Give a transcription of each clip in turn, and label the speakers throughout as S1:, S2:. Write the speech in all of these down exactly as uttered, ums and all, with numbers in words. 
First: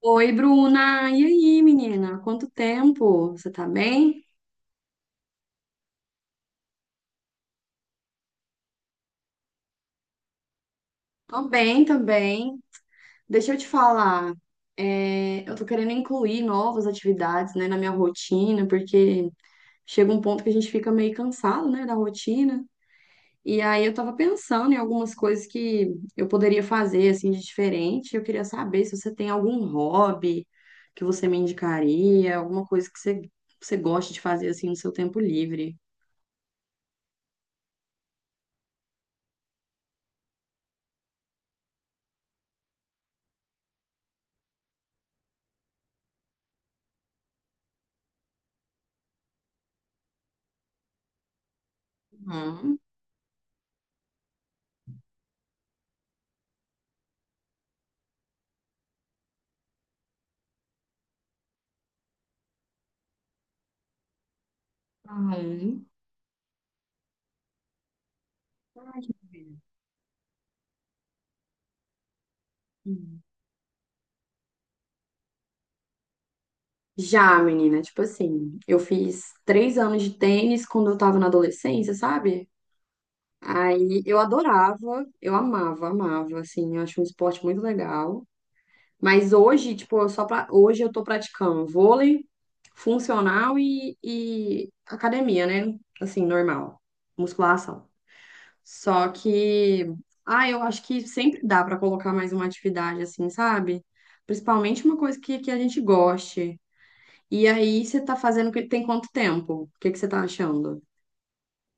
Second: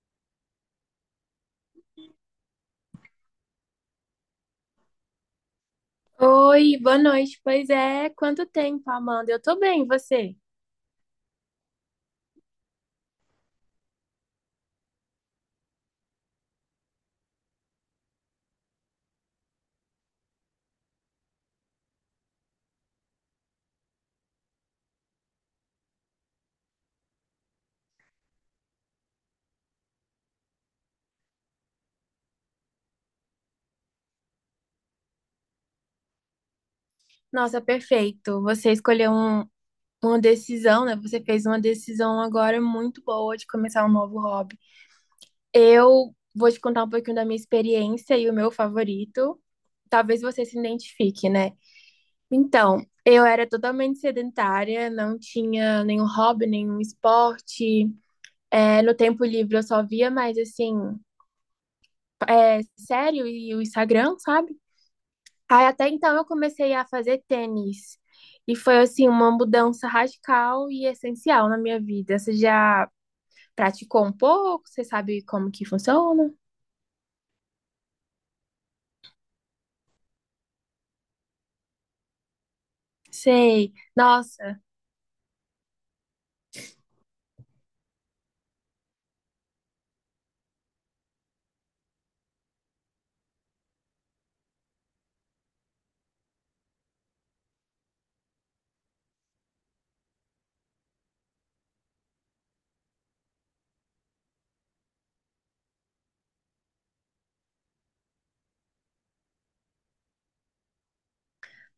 S1: Oi, Bruna. E aí, menina? Quanto tempo? Você tá bem?
S2: Oi, boa noite. Pois é, quanto tempo, Amanda? Eu tô bem, e você?
S1: Tô bem, tô bem. Deixa eu te falar. É, eu tô querendo incluir novas atividades, né, na minha rotina, porque chega um ponto que a gente fica meio cansado, né, da rotina. E aí eu tava pensando em algumas coisas que eu poderia fazer, assim, de diferente. Eu queria saber se você tem algum hobby que você me indicaria, alguma coisa que você, você gosta de fazer, assim, no seu tempo livre.
S2: Nossa, perfeito. Você escolheu um- uma decisão, né? Você fez uma decisão agora muito boa de começar um novo hobby. Eu vou te contar um pouquinho da minha experiência e o meu favorito. Talvez você se identifique, né?
S1: Hum.
S2: Então, eu era totalmente sedentária, não tinha nenhum hobby, nenhum esporte. É, no tempo livre eu só via mais assim, é, sério e o Instagram, sabe? Aí
S1: Uhum.
S2: até então eu comecei a fazer tênis. E
S1: Ai, que
S2: foi assim uma
S1: maravilha.
S2: mudança radical e essencial na minha vida. Você já
S1: Hum.
S2: praticou um pouco? Você sabe como que funciona?
S1: Já, menina, tipo assim, eu fiz três anos de tênis quando eu tava na adolescência, sabe?
S2: Sei.
S1: Aí eu
S2: Nossa,
S1: adorava, eu amava, amava, assim, eu acho um esporte muito legal. Mas hoje, tipo, eu só pra... hoje eu tô praticando vôlei funcional e, e academia, né? Assim, normal, musculação. Só que, ah, eu acho que sempre dá pra colocar mais uma atividade, assim, sabe? Principalmente uma coisa que, que a gente goste. E aí você tá fazendo que- tem quanto tempo? O que que você tá achando?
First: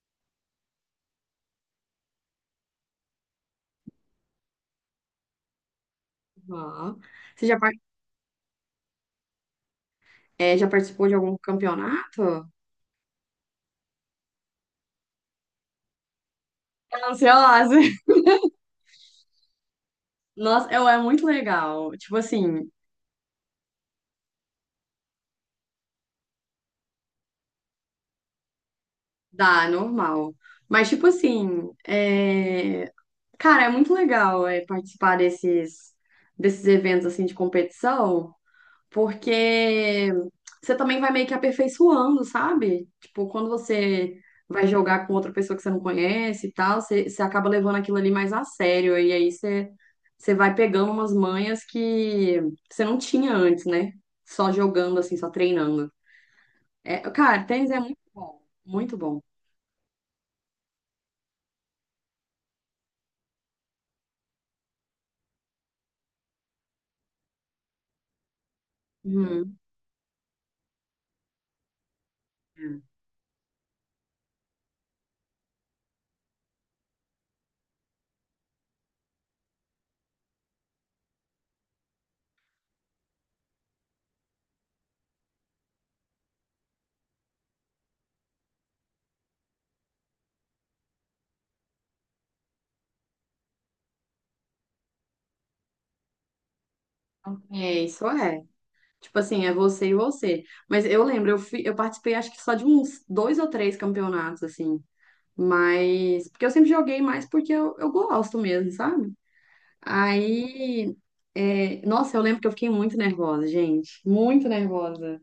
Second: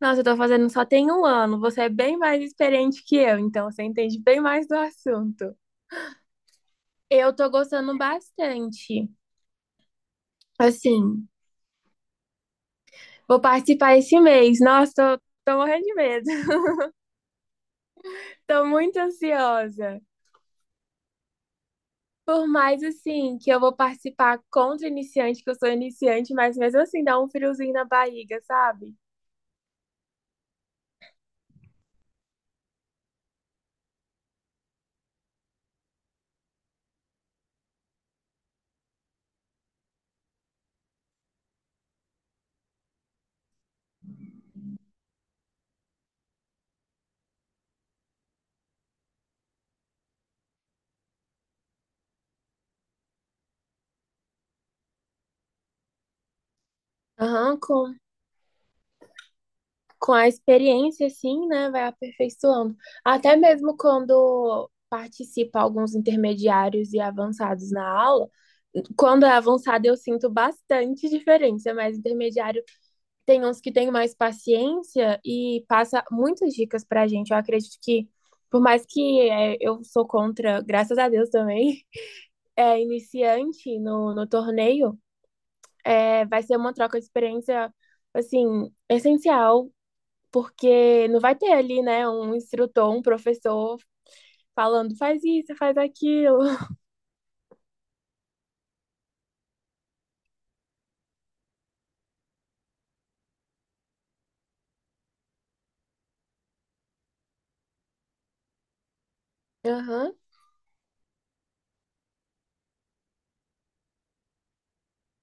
S2: nossa, eu tô fazendo só tem um ano. Você é bem mais experiente que eu, então você entende bem mais do assunto.
S1: Ó.
S2: Eu
S1: Você
S2: tô
S1: já, par-
S2: gostando bastante.
S1: é, já participou de
S2: Assim,
S1: algum campeonato?
S2: vou participar esse mês. Nossa, tô, tô morrendo de medo.
S1: Tô ansiosa.
S2: Tô muito ansiosa.
S1: Nossa, eu, é muito legal. Tipo
S2: Por
S1: assim,
S2: mais assim que eu vou participar contra iniciante, que eu sou iniciante, mas mesmo assim dá um friozinho na barriga, sabe?
S1: dá, é normal. Mas, tipo assim, é... cara, é muito legal é, participar desses, desses eventos assim de competição. Porque você também vai meio que aperfeiçoando, sabe? Tipo, quando você vai jogar com outra pessoa que você não conhece e tal, você, você acaba levando aquilo ali mais a sério, e aí você, você vai pegando umas manhas que você não tinha antes, né? Só jogando, assim, só treinando. É, cara,
S2: Aham,
S1: tênis é
S2: com,
S1: muito bom, muito bom.
S2: com a experiência, assim, né? Vai aperfeiçoando. Até mesmo quando participa alguns intermediários e avançados na aula, quando é
S1: Uhum.
S2: avançado eu sinto bastante diferença, mas intermediário tem uns que têm mais paciência e passa muitas dicas pra gente. Eu acredito que, por mais que é, eu sou contra, graças a Deus também. É, iniciante no, no torneio, é, vai ser uma troca de experiência, assim, essencial, porque não vai ter ali, né, um instrutor, um professor falando faz isso, faz aquilo.
S1: É, isso é. Tipo assim, é você e você. Mas eu lembro, eu fui, eu participei acho que só de uns dois ou três campeonatos, assim. Mas, porque eu sempre joguei mais porque eu, eu gosto mesmo, sabe?
S2: Aham.
S1: Aí, é, nossa, eu lembro que eu fiquei muito nervosa, gente, muito nervosa.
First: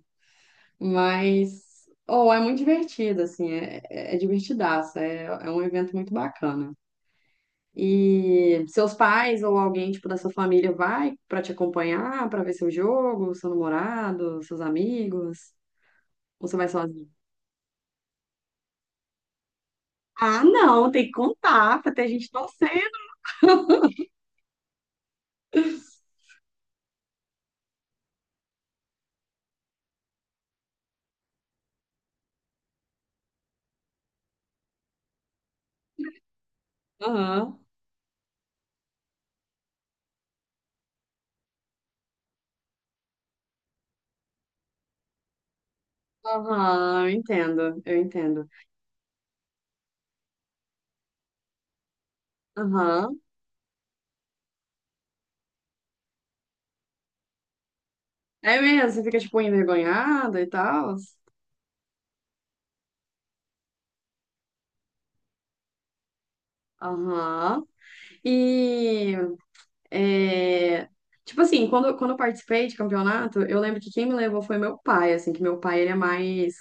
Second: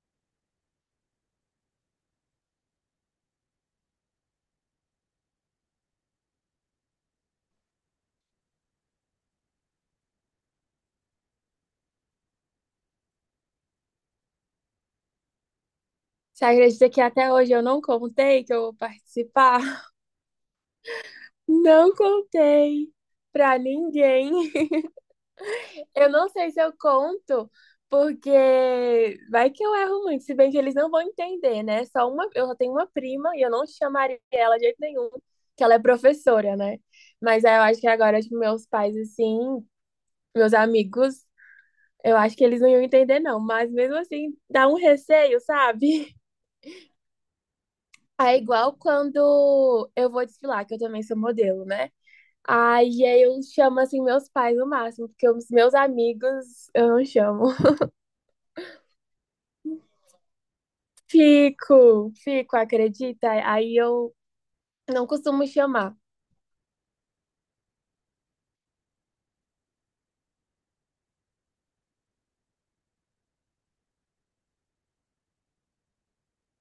S1: Mas, oh, é muito divertido, assim, é, é é divertidaço, é, é um evento muito bacana. E seus pais ou alguém, tipo, da sua família vai pra te acompanhar, pra ver seu jogo, seu namorado, seus amigos?
S2: Você
S1: Ou você vai
S2: acredita que
S1: sozinho?
S2: até hoje eu não contei que eu vou participar?
S1: Ah, não, tem que contar pra
S2: Não
S1: ter gente
S2: contei
S1: torcendo.
S2: pra ninguém. Eu não sei se eu conto, porque vai que eu erro muito, se bem que eles não vão entender, né? Só uma, eu só tenho uma prima e eu não chamaria ela de jeito nenhum, que ela é professora, né? Mas aí
S1: Aham.
S2: eu acho que agora, tipo, meus pais, assim, meus amigos, eu acho que eles não iam entender, não. Mas mesmo assim, dá um receio, sabe?
S1: Aham, eu entendo, eu
S2: É
S1: entendo.
S2: igual quando eu vou desfilar, que eu também sou modelo, né? Aí
S1: Aham.
S2: aí eu chamo, assim, meus pais no máximo, porque os meus amigos eu não chamo.
S1: É mesmo, você fica, tipo, envergonhada e tal?
S2: Fico, fico, acredita? Aí eu não costumo chamar.
S1: Aham. E, é, tipo assim, quando, quando eu participei de campeonato, eu lembro que quem me levou foi meu pai, assim, que meu pai, ele é mais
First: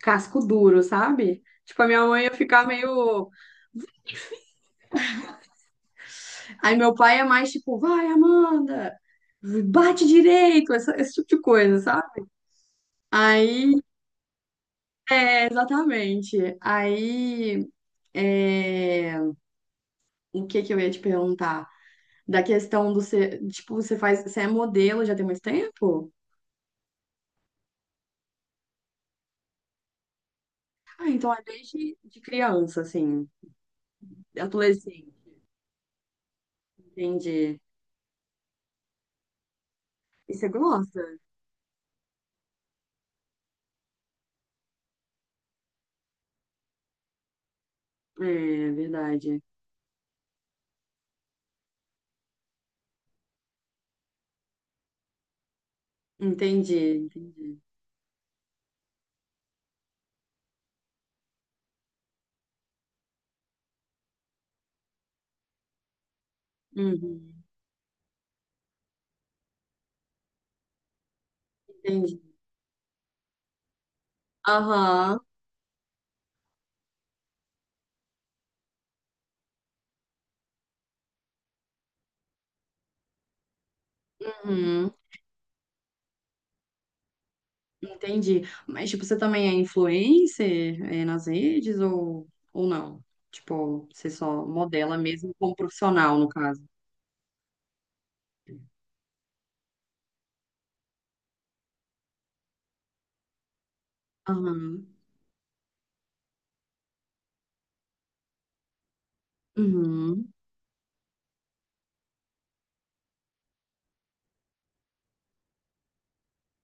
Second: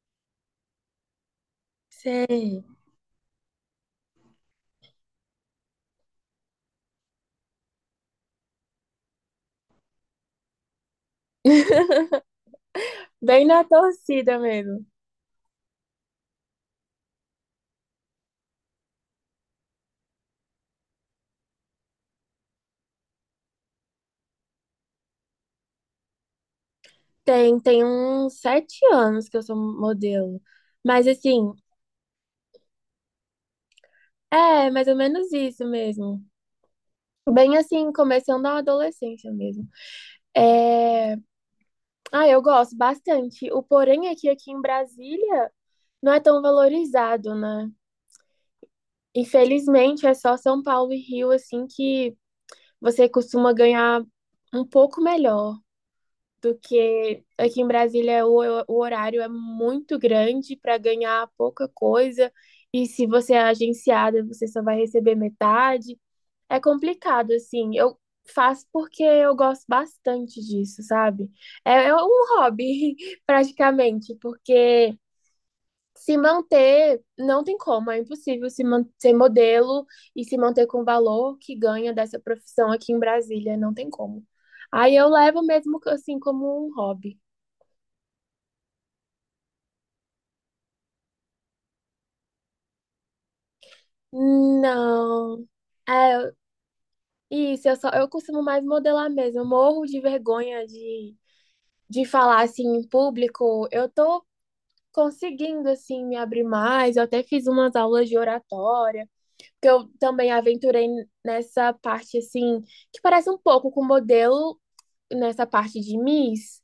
S1: casco duro, sabe? Tipo, a minha mãe ia
S2: Sei.
S1: ficar meio... Aí meu pai é mais, tipo, vai, Amanda, bate direito, essa- esse tipo de coisa, sabe?
S2: Bem na
S1: Aí,
S2: torcida mesmo.
S1: é, exatamente. Aí... É... O que que eu ia te perguntar? Da questão do ser, tipo, você faz, você é modelo já tem muito tempo?
S2: Tem, tem uns sete anos que eu sou modelo. Mas
S1: Ah, então é
S2: assim,
S1: desde de criança, assim,
S2: é mais ou
S1: adolescente,
S2: menos isso mesmo. Bem
S1: entendi.
S2: assim, começando a adolescência mesmo.
S1: E você gosta?
S2: É... Ah, eu gosto bastante. O porém é que aqui em Brasília não é tão valorizado, né?
S1: É, verdade.
S2: Infelizmente, é só São Paulo e Rio, assim, que você costuma ganhar um pouco melhor do
S1: Entendi,
S2: que
S1: entendi.
S2: aqui em Brasília. O, o horário é muito grande para ganhar pouca coisa e se você é agenciada, você só vai receber metade. É complicado,
S1: Uhum,
S2: assim. Eu faço porque eu gosto bastante disso, sabe? É, é
S1: entendi.
S2: um hobby, praticamente, porque
S1: Aham,
S2: se manter, não tem como, é impossível se man- ser modelo e se manter com o valor que ganha dessa profissão aqui em Brasília, não tem como.
S1: uhum,
S2: Aí eu levo mesmo assim como um hobby.
S1: entendi. Mas, tipo, você também é influencer, é, nas redes ou, ou não? Tipo, você só modela mesmo
S2: Não.
S1: como profissional, no
S2: É,
S1: caso.
S2: isso, eu só eu costumo mais modelar mesmo. Eu morro de vergonha de, de falar assim em público. Eu tô
S1: Aham,
S2: conseguindo assim me abrir mais. Eu até fiz umas aulas de oratória, porque eu
S1: uhum,
S2: também aventurei nessa parte assim que parece um pouco com modelo nessa parte de Miss,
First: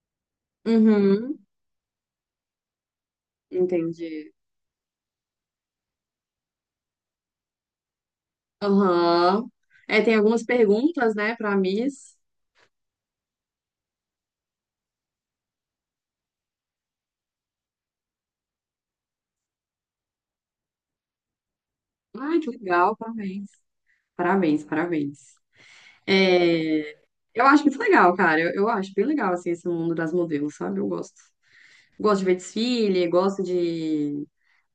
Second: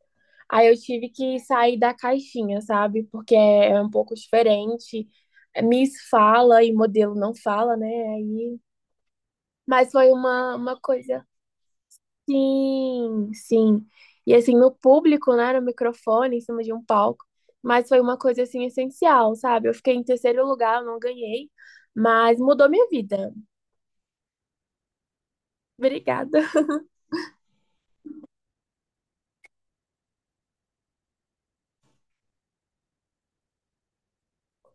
S2: aí eu tive
S1: uhum,
S2: que sair da caixinha, sabe? Porque é, é um pouco
S1: entendi.
S2: diferente. É, Miss fala e modelo não fala, né? Aí,
S1: Aham.
S2: mas
S1: É,
S2: foi
S1: tem algumas
S2: uma, uma
S1: perguntas,
S2: coisa.
S1: né, para Miss.
S2: Sim, sim. E assim, no público, né? No microfone, em cima de um palco. Mas foi uma coisa assim essencial, sabe? Eu fiquei em terceiro lugar, eu não ganhei,
S1: Ai,
S2: mas
S1: que
S2: mudou minha
S1: legal,
S2: vida.
S1: parabéns. Parabéns, parabéns.
S2: Obrigada.
S1: É, eu acho muito legal, cara. Eu, eu acho bem legal, assim, esse mundo das modelos, sabe? Eu gosto. Gosto de ver desfile, gosto de,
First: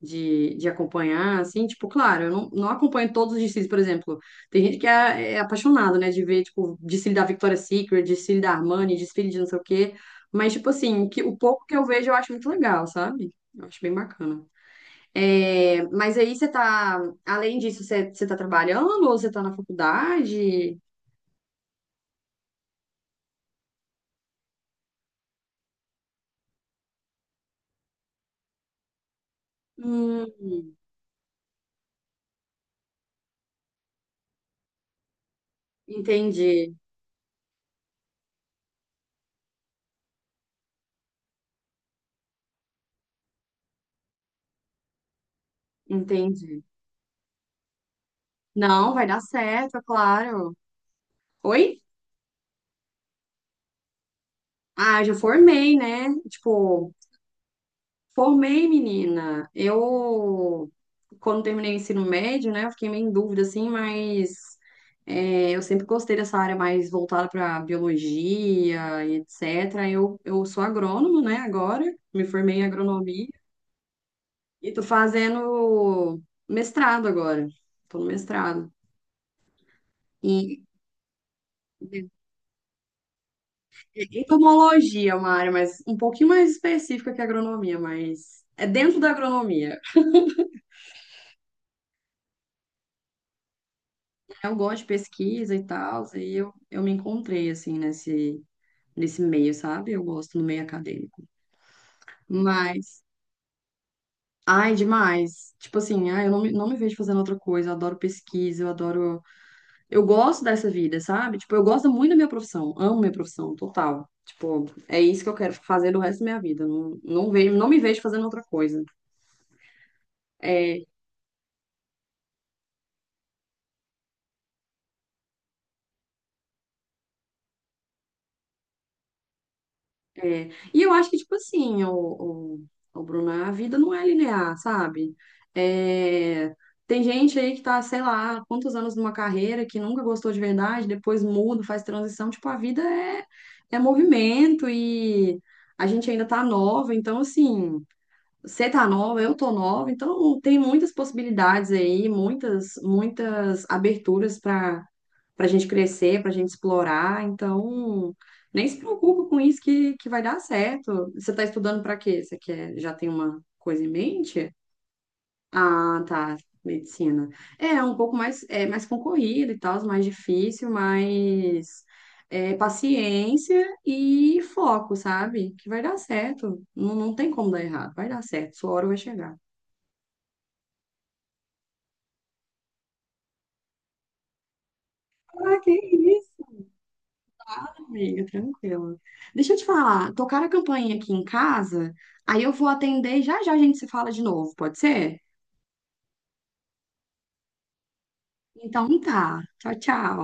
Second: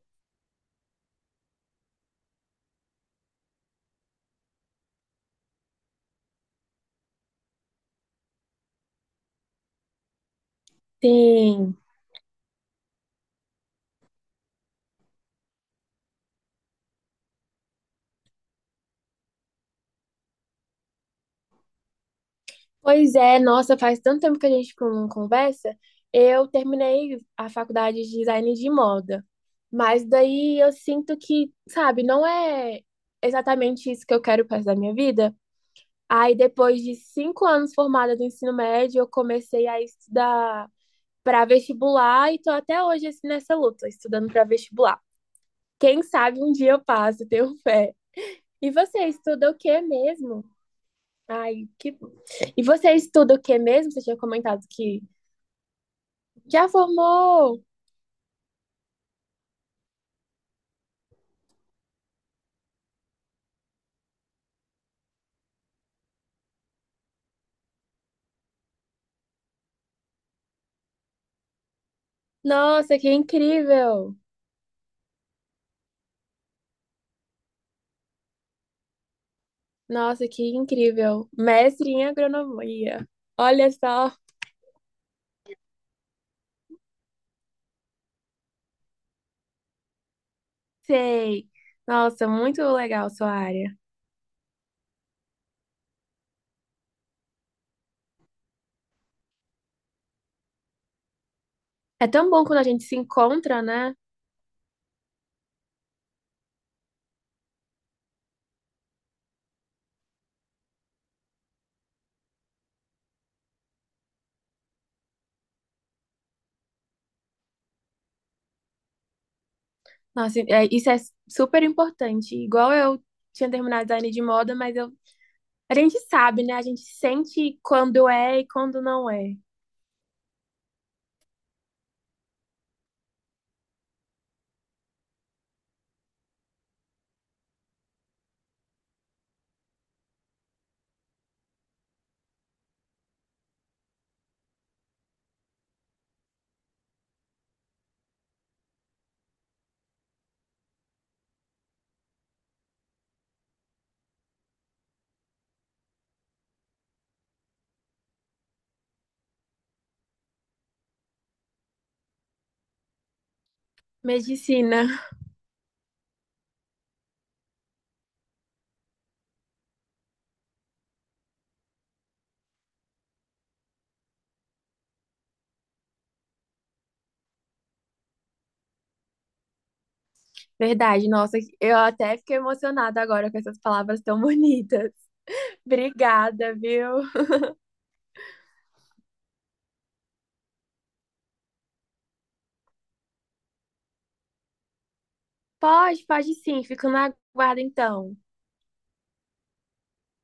S1: de, de acompanhar, assim. Tipo, claro, eu não, não acompanho todos os desfiles, por exemplo. Tem gente que é, é apaixonado, né, de ver, tipo, desfile da Victoria's Secret, desfile da Armani, desfile de não sei o quê. Mas, tipo assim, que, o pouco que
S2: Sim.
S1: eu vejo eu acho muito legal, sabe? Eu acho bem bacana. É, mas aí você tá, além disso, você, você tá trabalhando ou você tá na faculdade?
S2: Pois é, nossa, faz tanto tempo que a gente não conversa. Eu terminei a faculdade de design de moda, mas
S1: Hum,
S2: daí eu sinto que, sabe, não é exatamente isso que eu quero para o resto da minha vida. Aí,
S1: entendi,
S2: depois de cinco anos formada do ensino médio, eu comecei a estudar para vestibular e tô até hoje assim, nessa luta, estudando para vestibular. Quem sabe um
S1: entendi.
S2: dia eu passo, tenho fé. E
S1: Não,
S2: você
S1: vai dar
S2: estuda o
S1: certo,
S2: que
S1: é
S2: mesmo?
S1: claro.
S2: Ai,
S1: Oi?
S2: que... E você estuda o que mesmo? Você tinha comentado
S1: Ah,
S2: que
S1: já formei, né?
S2: já
S1: Tipo,
S2: formou!
S1: formei, menina. Eu, quando terminei o ensino médio, né, eu fiquei meio em dúvida, assim, mas é, eu sempre gostei dessa área mais voltada para biologia e et cetera. Eu, eu sou agrônomo, né, agora, me formei em
S2: Nossa, que
S1: agronomia.
S2: incrível!
S1: E tô fazendo mestrado agora. Tô no mestrado.
S2: Nossa, que
S1: E
S2: incrível! Mestre em agronomia. Olha só,
S1: entomologia, é uma área mais um pouquinho mais específica que a agronomia, mas é dentro da agronomia.
S2: sei. Nossa, muito legal sua área.
S1: Eu gosto de pesquisa e tal, e eu, eu me encontrei assim nesse nesse meio, sabe? Eu gosto no meio acadêmico.
S2: É tão bom quando a gente se
S1: Mas,
S2: encontra, né?
S1: ai, demais. Tipo assim, ai, eu não me, não me vejo fazendo outra coisa. Eu adoro pesquisa, eu adoro eu gosto dessa vida, sabe? Tipo, eu gosto muito da minha profissão, amo minha profissão, total. Tipo, é isso que eu quero fazer do resto da minha vida. Não, não vejo, não me vejo fazendo outra coisa.
S2: Nossa, é-
S1: É,
S2: isso é super importante. Igual eu tinha terminado design de moda, mas eu, a gente sabe, né? A gente sente quando é e quando não é.
S1: é. E eu acho que, tipo assim, o, o, o Bruno, a vida não é linear, sabe? É, tem gente aí que tá, sei lá, quantos anos numa carreira que nunca gostou de verdade, depois muda, faz transição. Tipo, a vida é, é movimento e a gente ainda tá nova, então, assim. Você tá nova, eu tô nova, então tem muitas possibilidades aí, muitas, muitas aberturas para para a gente crescer, para a gente explorar. Então, nem se preocupa com isso que, que vai dar certo. Você tá estudando para quê? Você quer, já tem uma coisa em mente?
S2: Medicina.
S1: Ah, tá. Medicina. É é um pouco mais, é, mais concorrido e tal, mais difícil, mas é, paciência e foco, sabe? Que vai dar certo. Não, não tem como dar errado. Vai dar certo. Sua hora vai chegar.
S2: Verdade, nossa, eu até fiquei emocionada agora com essas palavras tão bonitas.
S1: Ah, que isso?
S2: Obrigada, viu?
S1: Amiga, tranquila. Deixa eu te falar. Tocaram a campainha aqui em casa, aí eu vou atender e já já a gente se fala de novo, pode ser?
S2: Pode, pode sim. Fico na guarda então.
S1: Então tá. Tchau, tchau.